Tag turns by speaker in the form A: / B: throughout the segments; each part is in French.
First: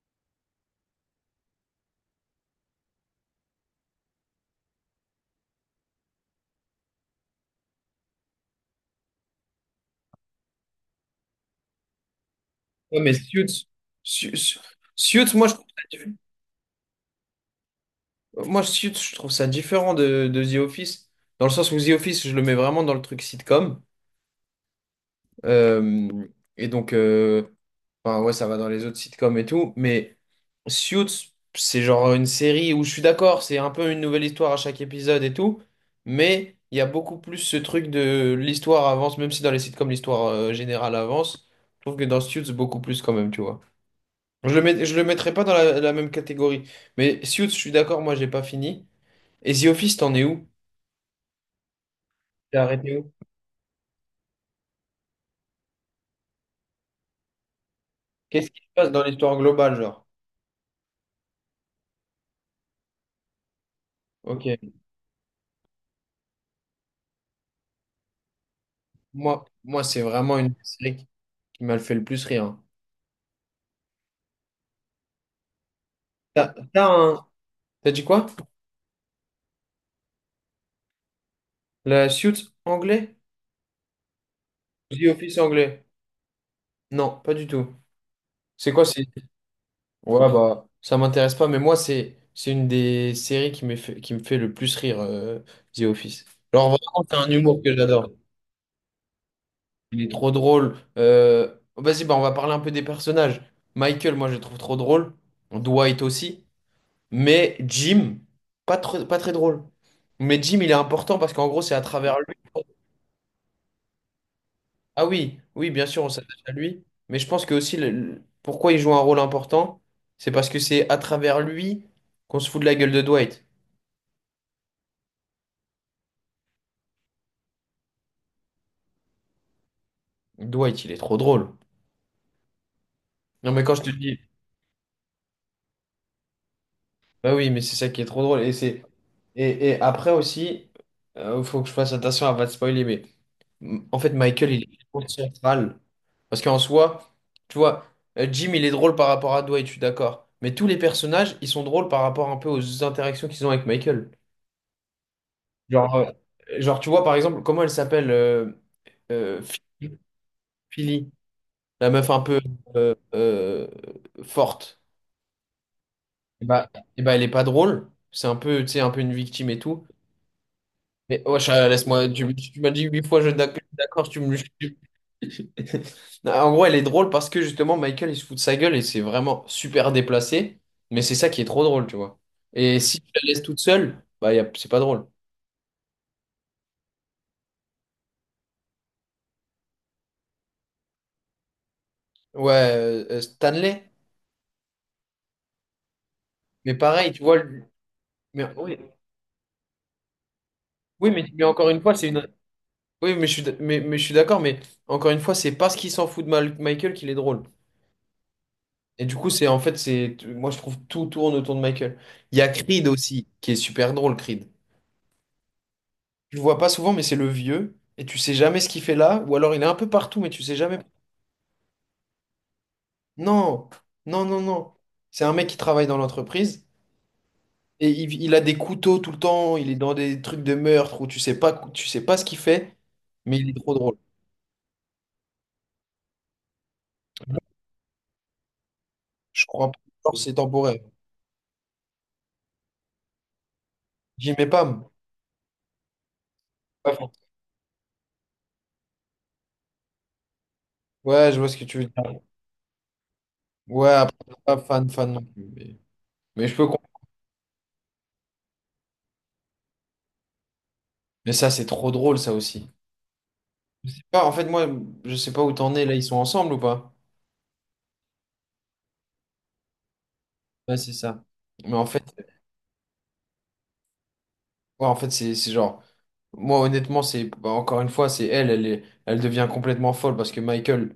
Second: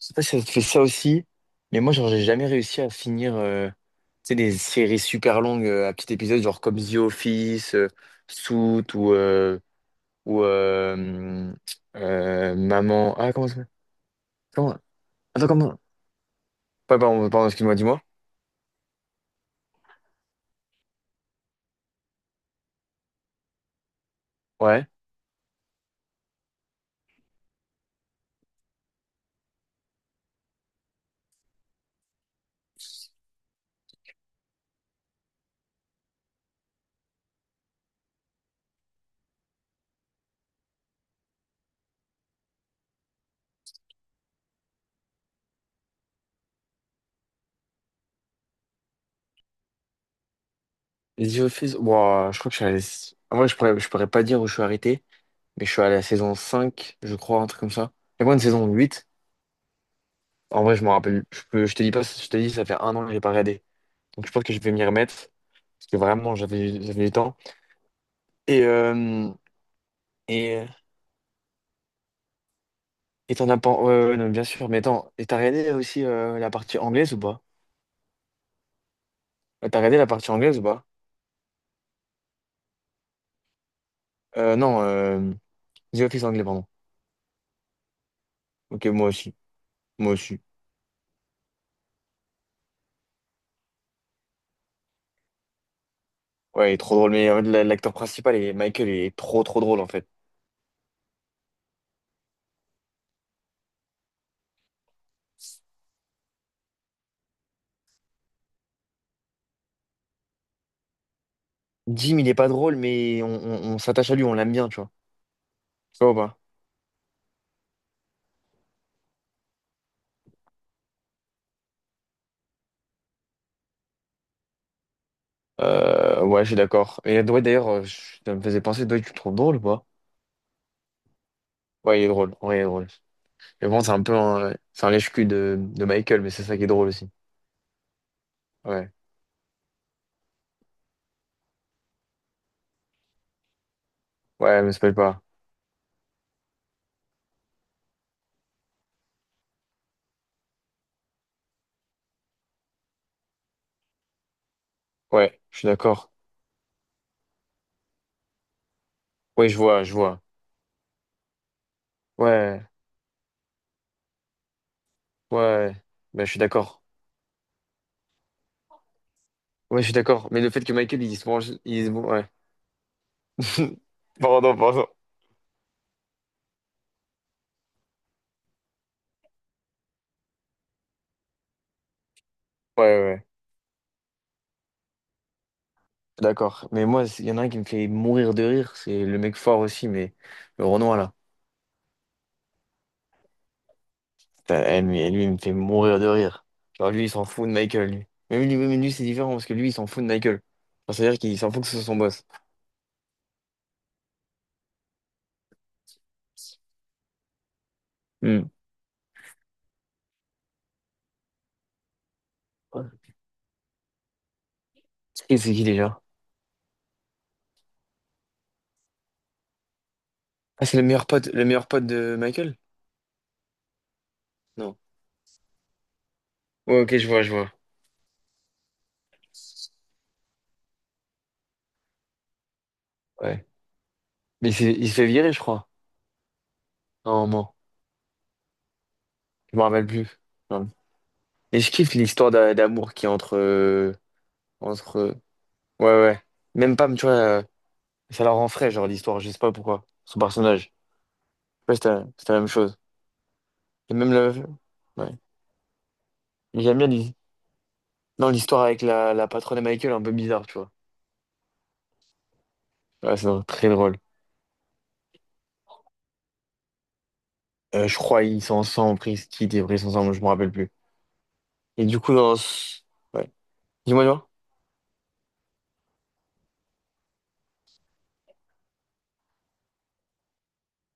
A: Je sais pas si ça te fait ça aussi, mais moi, genre, j'ai jamais réussi à finir tu sais, des séries super longues à petits épisodes, genre comme The Office, Suits ou, euh, ou
B: Ouais, mais
A: Maman. Ah, comment ça
B: Suits,
A: s'appelle?
B: Su- Su-
A: Comment...
B: Suits,
A: Attends,
B: moi je trouve
A: comment?
B: ça,
A: Ouais, pardon, pardon, excuse-moi, dis-moi.
B: moi, Suits, je trouve ça différent de The Office, dans le sens où The Office, je le mets vraiment dans le truc sitcom.
A: Ouais.
B: Euh, et donc, euh, ouais, ça va dans les autres sitcoms et tout, mais Suits, c'est genre une série où je suis d'accord, c'est un peu une nouvelle histoire à chaque épisode et tout, mais il y a beaucoup plus ce truc de l'histoire avance, même si dans les sitcoms, l'histoire générale avance, je trouve que dans Suits, beaucoup plus quand même, tu vois. Je le mettrais pas dans la même catégorie. Mais Suits, je suis d'accord, moi j'ai pas fini. Et The Office, t'en es où?
A: The Office, ouah, je crois que je
B: T'es
A: suis à
B: arrêté où?
A: la... En vrai, je pourrais pas dire où je suis arrêté, mais je suis allé à la saison 5 je crois, un truc comme ça. Il y a moi une
B: Qu'est-ce qui se
A: saison
B: passe dans
A: huit.
B: l'histoire globale, genre?
A: En vrai, je m'en rappelle. Je peux, je te dis pas, je te dis, ça fait un an que j'ai pas regardé. Donc je pense que je vais
B: Ok.
A: m'y remettre parce que vraiment j'avais du temps. Et euh,
B: Moi c'est vraiment une
A: et
B: série qui m'a fait le plus rire, hein.
A: et t'en as pas ouais, ouais, ouais, non, bien sûr. Mais attends, et t'as regardé aussi la
B: T'as,
A: partie
B: t'as
A: anglaise ou
B: un...
A: pas?
B: T'as dit quoi?
A: T'as regardé la partie anglaise ou pas?
B: La Suits anglais?
A: Non,
B: The Office anglais?
A: The Office anglais pardon.
B: Non, pas du tout. C'est quoi,
A: Ok, moi aussi, moi
B: Ouais,
A: aussi.
B: bah, ça m'intéresse pas, mais moi, c'est une des séries qui me fait le plus rire, The Office. Genre,
A: Ouais, il est trop
B: vraiment,
A: drôle.
B: c'est
A: Mais
B: un humour que
A: l'acteur
B: j'adore.
A: principal, est Michael, il est trop trop drôle en
B: Il
A: fait.
B: est trop drôle. Vas-y, bah, on va parler un peu des personnages. Michael, moi, je le trouve trop drôle. Dwight aussi. Mais Jim, pas très drôle. Mais Jim, il est important parce qu'en gros, c'est à travers
A: Jim, il
B: lui.
A: est pas drôle, mais on s'attache à lui, on l'aime bien, tu vois.
B: Ah oui, oui, bien
A: Tu
B: sûr, on
A: vois ou pas?
B: s'attache à lui. Mais je pense que aussi, pourquoi il joue un rôle important, c'est parce que c'est à travers lui qu'on se fout de la gueule de Dwight.
A: Ouais, je suis d'accord. Et Dwight, d'ailleurs, ça me faisait penser, Dwight, tu le trouves drôle ou pas?
B: Dwight, il est trop drôle.
A: Ouais, il est drôle. Ouais, il est drôle.
B: Non, mais
A: Mais
B: quand
A: bon,
B: je te
A: c'est un peu
B: dis,
A: un, c'est un lèche-cul de Michael, mais c'est ça qui est drôle aussi.
B: bah oui, mais c'est ça qui est trop drôle.
A: Ouais.
B: Et après aussi, il faut que je fasse attention à pas te spoiler, mais. En fait, Michael, il
A: Ouais, mais ça
B: est
A: s'appelle
B: trop
A: pas.
B: central. Parce qu'en soi, tu vois, Jim, il est drôle par rapport à Dwight, je suis d'accord. Mais tous les personnages, ils sont drôles par rapport un peu aux interactions qu'ils ont avec Michael.
A: Ouais, je suis
B: Genre, euh,
A: d'accord.
B: Tu vois, par exemple, comment elle s'appelle euh,
A: Ouais, je vois, je
B: Philly,
A: vois.
B: Philly, la meuf un peu
A: Ouais,
B: euh, euh, forte.
A: ouais. Ben, je suis
B: Et bah,
A: d'accord.
B: et bah, elle est pas drôle. C'est un peu, tu sais, un peu une victime et
A: Ouais, je
B: tout.
A: suis d'accord. Mais le fait que Michael, il
B: Mais
A: se
B: wesh,
A: mange, il se...
B: laisse-moi,
A: Ouais.
B: tu m'as dit huit fois je suis d'accord,
A: Pardon, pardon.
B: Non, en gros, elle est drôle parce que justement, Michael, il se fout de sa gueule et c'est vraiment super déplacé, mais c'est ça qui est trop drôle, tu vois. Et
A: Ouais,
B: si
A: ouais,
B: tu la
A: ouais.
B: laisses toute seule, bah, c'est pas drôle.
A: D'accord. Mais moi, il y en a un qui me fait mourir de rire. C'est le mec fort aussi, mais le Renoir, là.
B: Ouais, Stanley,
A: Putain, eh, mais lui, il me fait mourir de rire.
B: mais
A: Genre, lui, il
B: pareil, tu
A: s'en
B: vois,
A: fout de Michael, lui. Mais lui, mais
B: oui,
A: lui, c'est différent parce que lui, il s'en fout de Michael. Enfin,
B: oui,
A: c'est-à-dire qu'il
B: mais
A: s'en fout que
B: encore
A: ce
B: une
A: soit
B: fois,
A: son boss.
B: Oui, mais je suis, mais je suis d'accord, mais encore une fois, c'est parce qu'il s'en fout de Michael qu'il est drôle.
A: Hmm.
B: Et du coup, c'est moi, je trouve tout tourne autour de Michael. Il y a Creed aussi, qui est super drôle, Creed.
A: C'est qui déjà?
B: Tu le vois pas souvent, mais c'est le vieux, et tu sais jamais ce qu'il fait là, ou alors il est un peu partout, mais tu sais
A: Ah, c'est
B: jamais.
A: le meilleur pote de Michael?
B: Non, non.
A: Non.
B: C'est un mec qui travaille dans l'entreprise,
A: Ouais, ok, je vois, je vois.
B: et il a des couteaux tout le temps, il est dans des trucs de meurtre, où tu sais pas ce qu'il fait, mais
A: Ouais.
B: il est trop drôle.
A: Mais il s'est fait virer, je crois, à un moment.
B: Je
A: Je me
B: crois
A: rappelle
B: pas que
A: plus.
B: c'est
A: Non.
B: temporaire.
A: Et je kiffe l'histoire d'amour qui est entre.
B: J'y mets pas, moi.
A: Entre. euh, Ouais, ouais. Même
B: Pas
A: Pam, tu
B: fan.
A: vois, ça la rend frais, genre, l'histoire, je sais pas pourquoi. Son personnage.
B: Ouais, je vois ce que
A: Ouais
B: tu
A: sais
B: veux
A: pas si c'est la
B: dire.
A: c'est la même chose.
B: Ouais,
A: Et même
B: après,
A: la.
B: pas fan, fan
A: Ouais.
B: non plus. Mais je
A: Et
B: peux
A: j'aime bien
B: comprendre.
A: non, l'histoire avec la patronne de Michael, un peu bizarre, tu vois.
B: Mais ça, c'est trop drôle, ça aussi.
A: Ouais, c'est très
B: Je
A: drôle.
B: sais pas, en fait, moi, je sais pas où t'en es. Là, ils sont ensemble ou pas?
A: Je crois ils sont ensemble, après ils se quittent et après ils sont ensemble, je me rappelle plus.
B: Ouais, c'est ça. Mais en
A: Et du
B: fait,
A: coup, Ouais. Dis-moi, dis-moi.
B: Ouais, en fait, C'est genre, moi honnêtement, c'est bah, encore une fois, c'est elle, elle devient complètement folle parce que Michael,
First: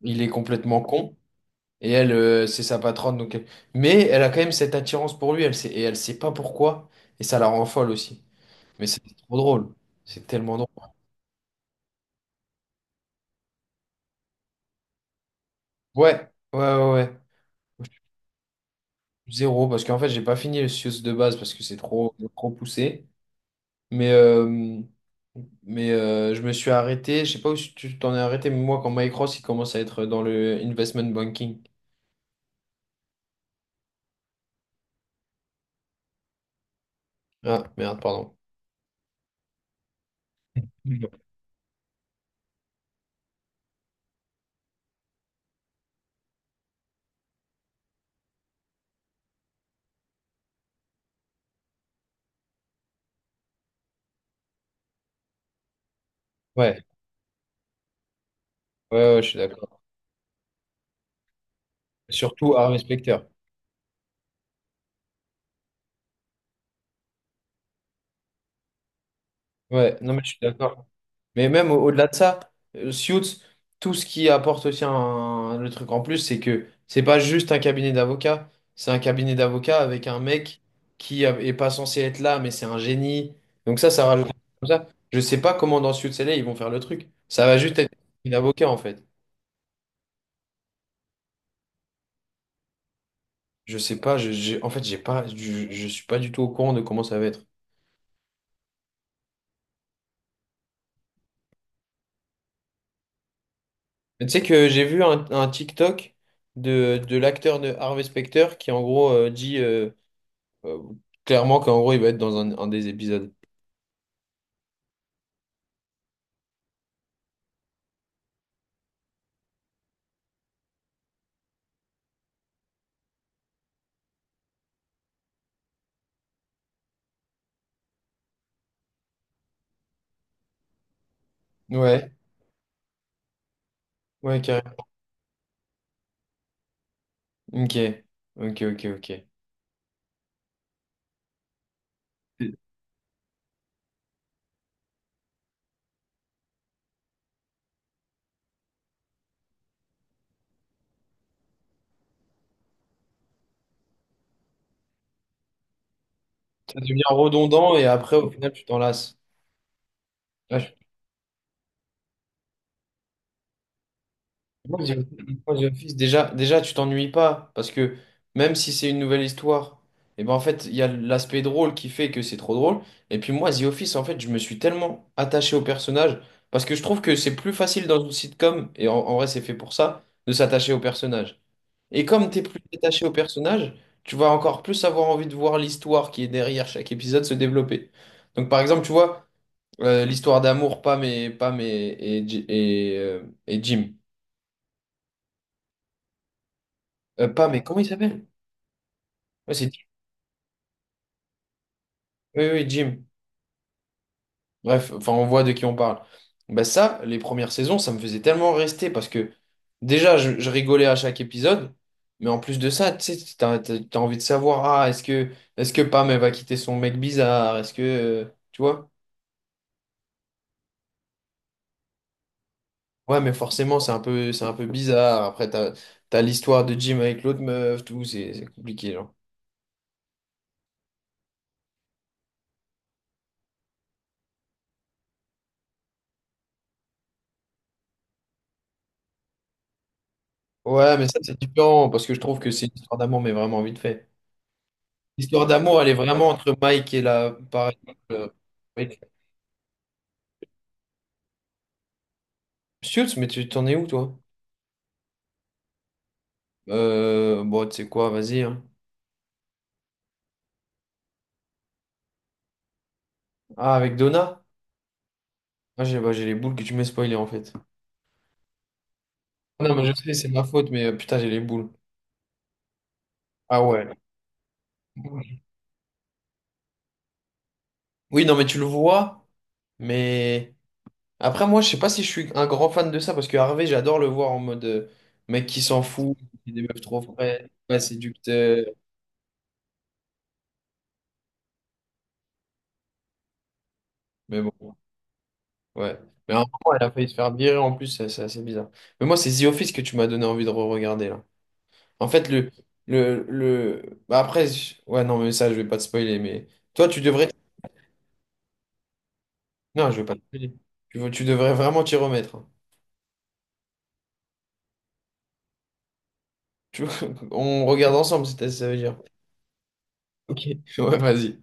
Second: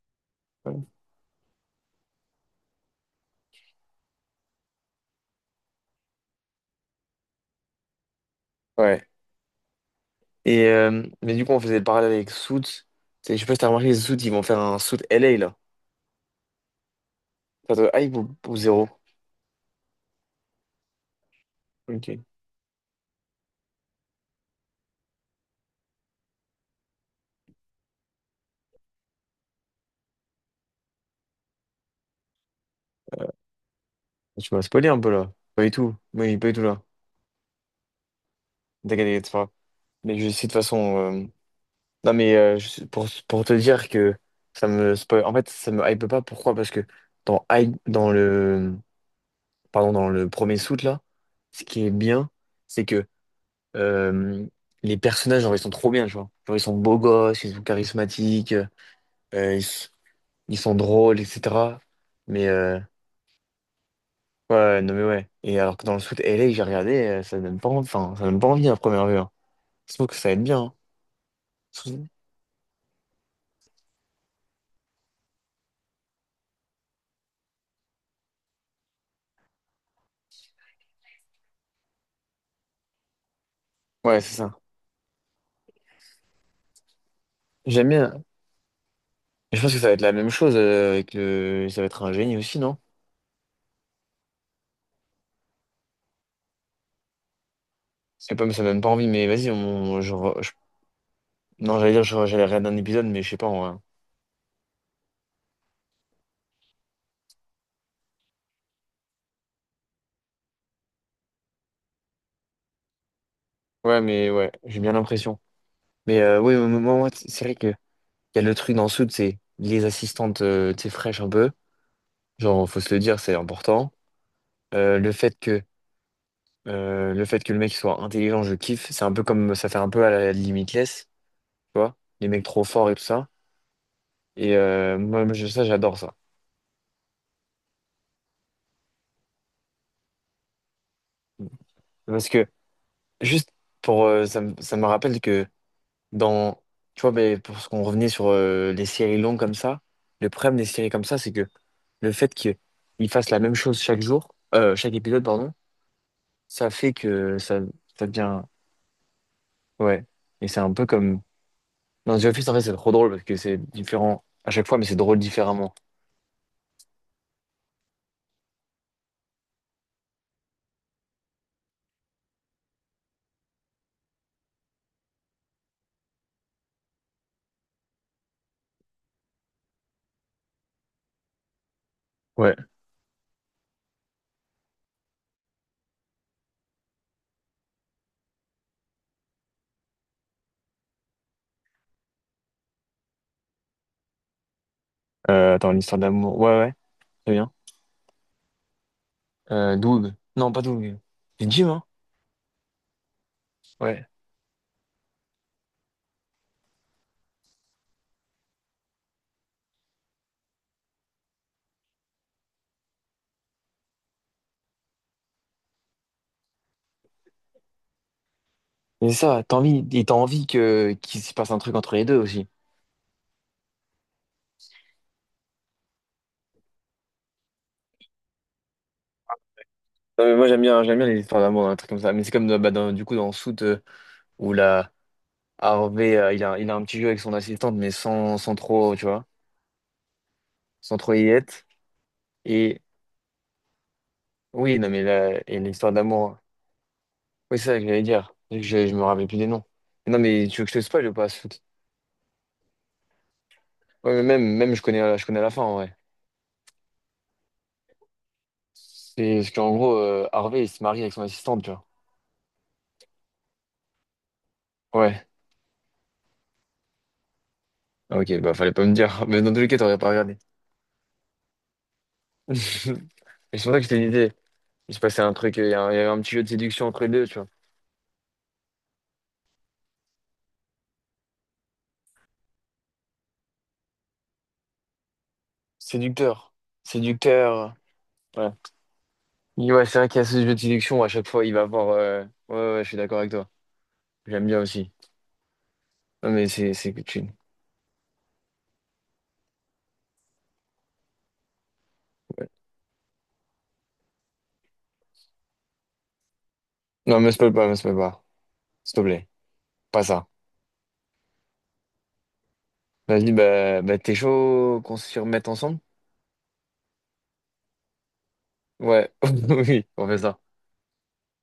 B: il est complètement
A: Ouais.
B: con et elle, c'est sa patronne, donc mais elle a quand même cette attirance pour lui, elle sait, et elle sait pas pourquoi et ça la rend folle aussi. Mais c'est
A: Ouais.
B: trop drôle, c'est tellement
A: Et,
B: drôle.
A: mais du coup, on faisait le parallèle avec Suits. Je sais pas si t'as remarqué, les Suits, ils vont faire un Suits LA, là.
B: Ouais, ouais, ouais, ouais.
A: Ça te hype ou zéro?
B: Zéro parce qu'en fait, j'ai pas fini le Sius de base parce que c'est trop,
A: Ok.
B: trop poussé. Mais, euh, je me suis arrêté. Je sais pas où si tu t'en es arrêté, mais moi, quand Mike Ross, il commence à être dans le investment banking.
A: Tu m'as spoilé un peu, là. Pas du tout. Oui, pas du tout, là.
B: Ah, merde, pardon.
A: T'inquiète, t'inquiète, c'est pas grave. Mais je sais de toute façon...
B: Mhm.
A: Non, mais pour te dire que ça me spoil... En fait, ça me hype pas. Pourquoi? Parce que dans le... Pardon, dans le premier Suits, là, ce qui est bien, c'est que... euh, les personnages, genre, ils sont trop bien, tu vois. Genre, ils sont
B: Ouais,
A: beaux gosses, ils sont charismatiques. Euh,
B: ouais, ouais, je suis
A: ils,
B: d'accord.
A: s- ils sont drôles, etc. Mais
B: Surtout à Specter.
A: ouais, ouais, non mais ouais. Et alors que dans le foot LA, que j'ai regardé, ça donne pas envie, enfin, ça donne pas envie à première vue. Hein. Je
B: Ouais,
A: trouve
B: non,
A: que
B: mais
A: ça
B: je
A: va
B: suis
A: être bien, hein.
B: d'accord. Mais même au-delà
A: Surtout-
B: de ça, Suits, tout ce qui apporte aussi un, le truc en plus, c'est que c'est pas juste un cabinet d'avocats, c'est un cabinet d'avocats avec un mec est pas censé être là, mais c'est un génie. Donc ça
A: Ouais,
B: rajoute
A: c'est ça.
B: comme ça. Je sais pas comment dans Suits LA ils vont faire le truc. Ça va juste
A: J'aime
B: être
A: bien.
B: un avocat en fait.
A: Et je pense que ça va être la même chose avec le. Ça va être un génie aussi, non?
B: Je sais pas, je, j'ai- en fait, j'ai pas, Je suis pas du tout au courant de comment ça va être.
A: C'est pas, ça donne pas envie, mais vas-y, on... Non, j'allais dire, j'allais regarder un épisode, mais je sais pas, en vrai.
B: Mais tu sais que j'ai vu un TikTok de l'acteur de Harvey Specter qui en gros dit. Euh, clairement qu'en gros, il va être dans un des épisodes.
A: Ouais, mais ouais, j'ai bien l'impression. Mais oui, moi, moi, moi, c'est vrai que il y a le truc dans le foot, c'est les assistantes, tu sais, fraîches un peu. Genre, faut se le dire, c'est important. Euh, le fait que le fait que le mec soit intelligent, je kiffe. C'est un peu comme ça fait un peu à la Limitless, tu vois,
B: Ouais,
A: les mecs trop forts et tout ça.
B: ouais,
A: Et
B: carrément.
A: euh, moi, moi, je- ça, j'adore ça.
B: Ok, ok.
A: Parce que juste pour ça me rappelle que dans tu vois, ben, pour ce qu'on revenait sur les séries longues comme ça, le problème des séries comme ça, c'est que le fait qu'ils fassent la même chose chaque jour, chaque épisode, pardon, ça
B: Ça
A: fait
B: devient
A: que ça,
B: redondant et
A: ça
B: après, au
A: devient
B: final, tu t'en lasses.
A: ouais. Et
B: Là,
A: c'est
B: je-
A: un peu comme dans The Office, en fait, c'est trop drôle parce que c'est différent à chaque
B: moi,
A: fois, mais
B: The
A: c'est drôle
B: Moi, The
A: différemment.
B: Office, déjà, déjà, tu t'ennuies pas parce que même si c'est une nouvelle histoire, et ben en fait, il y a l'aspect drôle qui fait que c'est trop drôle. Et puis moi, The Office, en fait, je me suis tellement attaché au personnage parce que je trouve que c'est plus facile dans une sitcom, et en vrai, c'est fait pour ça, de s'attacher au personnage. Et comme tu es plus
A: Ouais.
B: détaché au personnage, tu vas encore plus avoir envie de voir l'histoire qui est derrière chaque épisode se développer. Donc par exemple, tu vois, l'histoire d'amour, Pam et, Pam et, Ji- et Jim.
A: Attends, une histoire d'amour. Ouais, ouais, très
B: Pam
A: bien.
B: mais comment il s'appelle? Ouais, c'est Jim.
A: Doug. Non, pas Doug. C'est Jim, hein?
B: Oui, oui, Jim.
A: Ouais.
B: Bref, enfin on voit de qui on parle. Bah ça, les premières saisons, ça me faisait tellement rester parce que déjà, je rigolais à chaque épisode. Mais en plus de ça, tu sais, t'as envie de savoir, ah, est-ce que Pam, elle va quitter son mec bizarre? Est-ce que, tu vois?
A: C'est ça, t'as envie, et t'as envie que qu'il se passe un truc entre les deux aussi.
B: Ouais, mais forcément, c'est un peu bizarre. Après, t'as l'histoire de Jim avec l'autre meuf, tout, c'est compliqué, genre.
A: Non, mais moi, j'aime bien les histoires d'amour, un truc comme ça. Mais c'est comme bah, du coup dans Soot où la Harvey, il a un petit jeu avec son assistante, mais sans trop, tu vois,
B: Ouais,
A: sans
B: mais
A: trop
B: ça,
A: y
B: c'est
A: être.
B: différent, parce que je trouve que c'est une
A: Et
B: histoire d'amour, mais vraiment vite fait.
A: oui, non, mais
B: L'histoire
A: et
B: d'amour, elle
A: l'histoire
B: est vraiment
A: d'amour.
B: entre Mike et la,
A: Oui, c'est
B: par
A: ça que j'allais
B: exemple,
A: dire. Je
B: avec
A: me rappelle plus des noms. Non, mais tu veux que je te spoil ou pas, Soot
B: Schultz, mais tu t'en es où,
A: Ouais,
B: toi?
A: mais même je connais la fin, ouais.
B: Bon, tu sais quoi, vas-y, hein.
A: C'est parce qu'en gros, Harvey, il se marie avec son assistante, tu vois.
B: Ah, avec Donna?
A: Ouais.
B: Ah, j'ai bah, j'ai les boules que tu m'as spoilé, en fait.
A: Ah, Ok, bah fallait pas me dire. Mais dans tous
B: Ah
A: les
B: non,
A: cas,
B: mais je
A: t'aurais pas
B: sais, c'est
A: regardé.
B: ma faute, mais putain, j'ai les boules.
A: Mais
B: Ah
A: c'est pour ça que
B: ouais.
A: je t'ai dit, il se passait un truc, il y avait un petit jeu de séduction entre les deux, tu vois.
B: Oui, non, mais tu le vois, mais. Après, moi, je sais pas si je suis un grand fan de ça, parce que Harvey, j'adore le voir en mode mec qui s'en fout, qui
A: Séducteur.
B: des meufs trop frais,
A: Séducteur.
B: pas
A: Ouais.
B: séducteur.
A: Il Ouais, c'est vrai qu'il y a ce jeu de séduction où à chaque fois, il va avoir. Ouais, ouais, je suis d'accord avec toi.
B: Mais
A: J'aime bien
B: bon,
A: aussi.
B: ouais.
A: Non,
B: Mais à un
A: mais c'est
B: moment, elle a
A: c'est que
B: failli se
A: tu.
B: faire virer en plus, c'est assez bizarre. Mais moi, c'est The Office que tu m'as donné envie de re-regarder là. En fait,
A: Ouais.
B: le. Le... bah, après, je- Ouais, non, mais ça, je vais pas te spoiler, mais toi, tu
A: Non,
B: devrais.
A: me spoil pas, me spoil pas. S'il te plaît.
B: Non, je vais
A: Pas
B: pas te
A: ça.
B: spoiler. Tu devrais vraiment t'y remettre, hein.
A: Vas-y, bah t'es chaud qu'on se remette ensemble?
B: Tu... On regarde ensemble, ça veut dire.
A: Ouais. Oui, on fait
B: Ok.
A: ça.
B: Ouais, vas-y.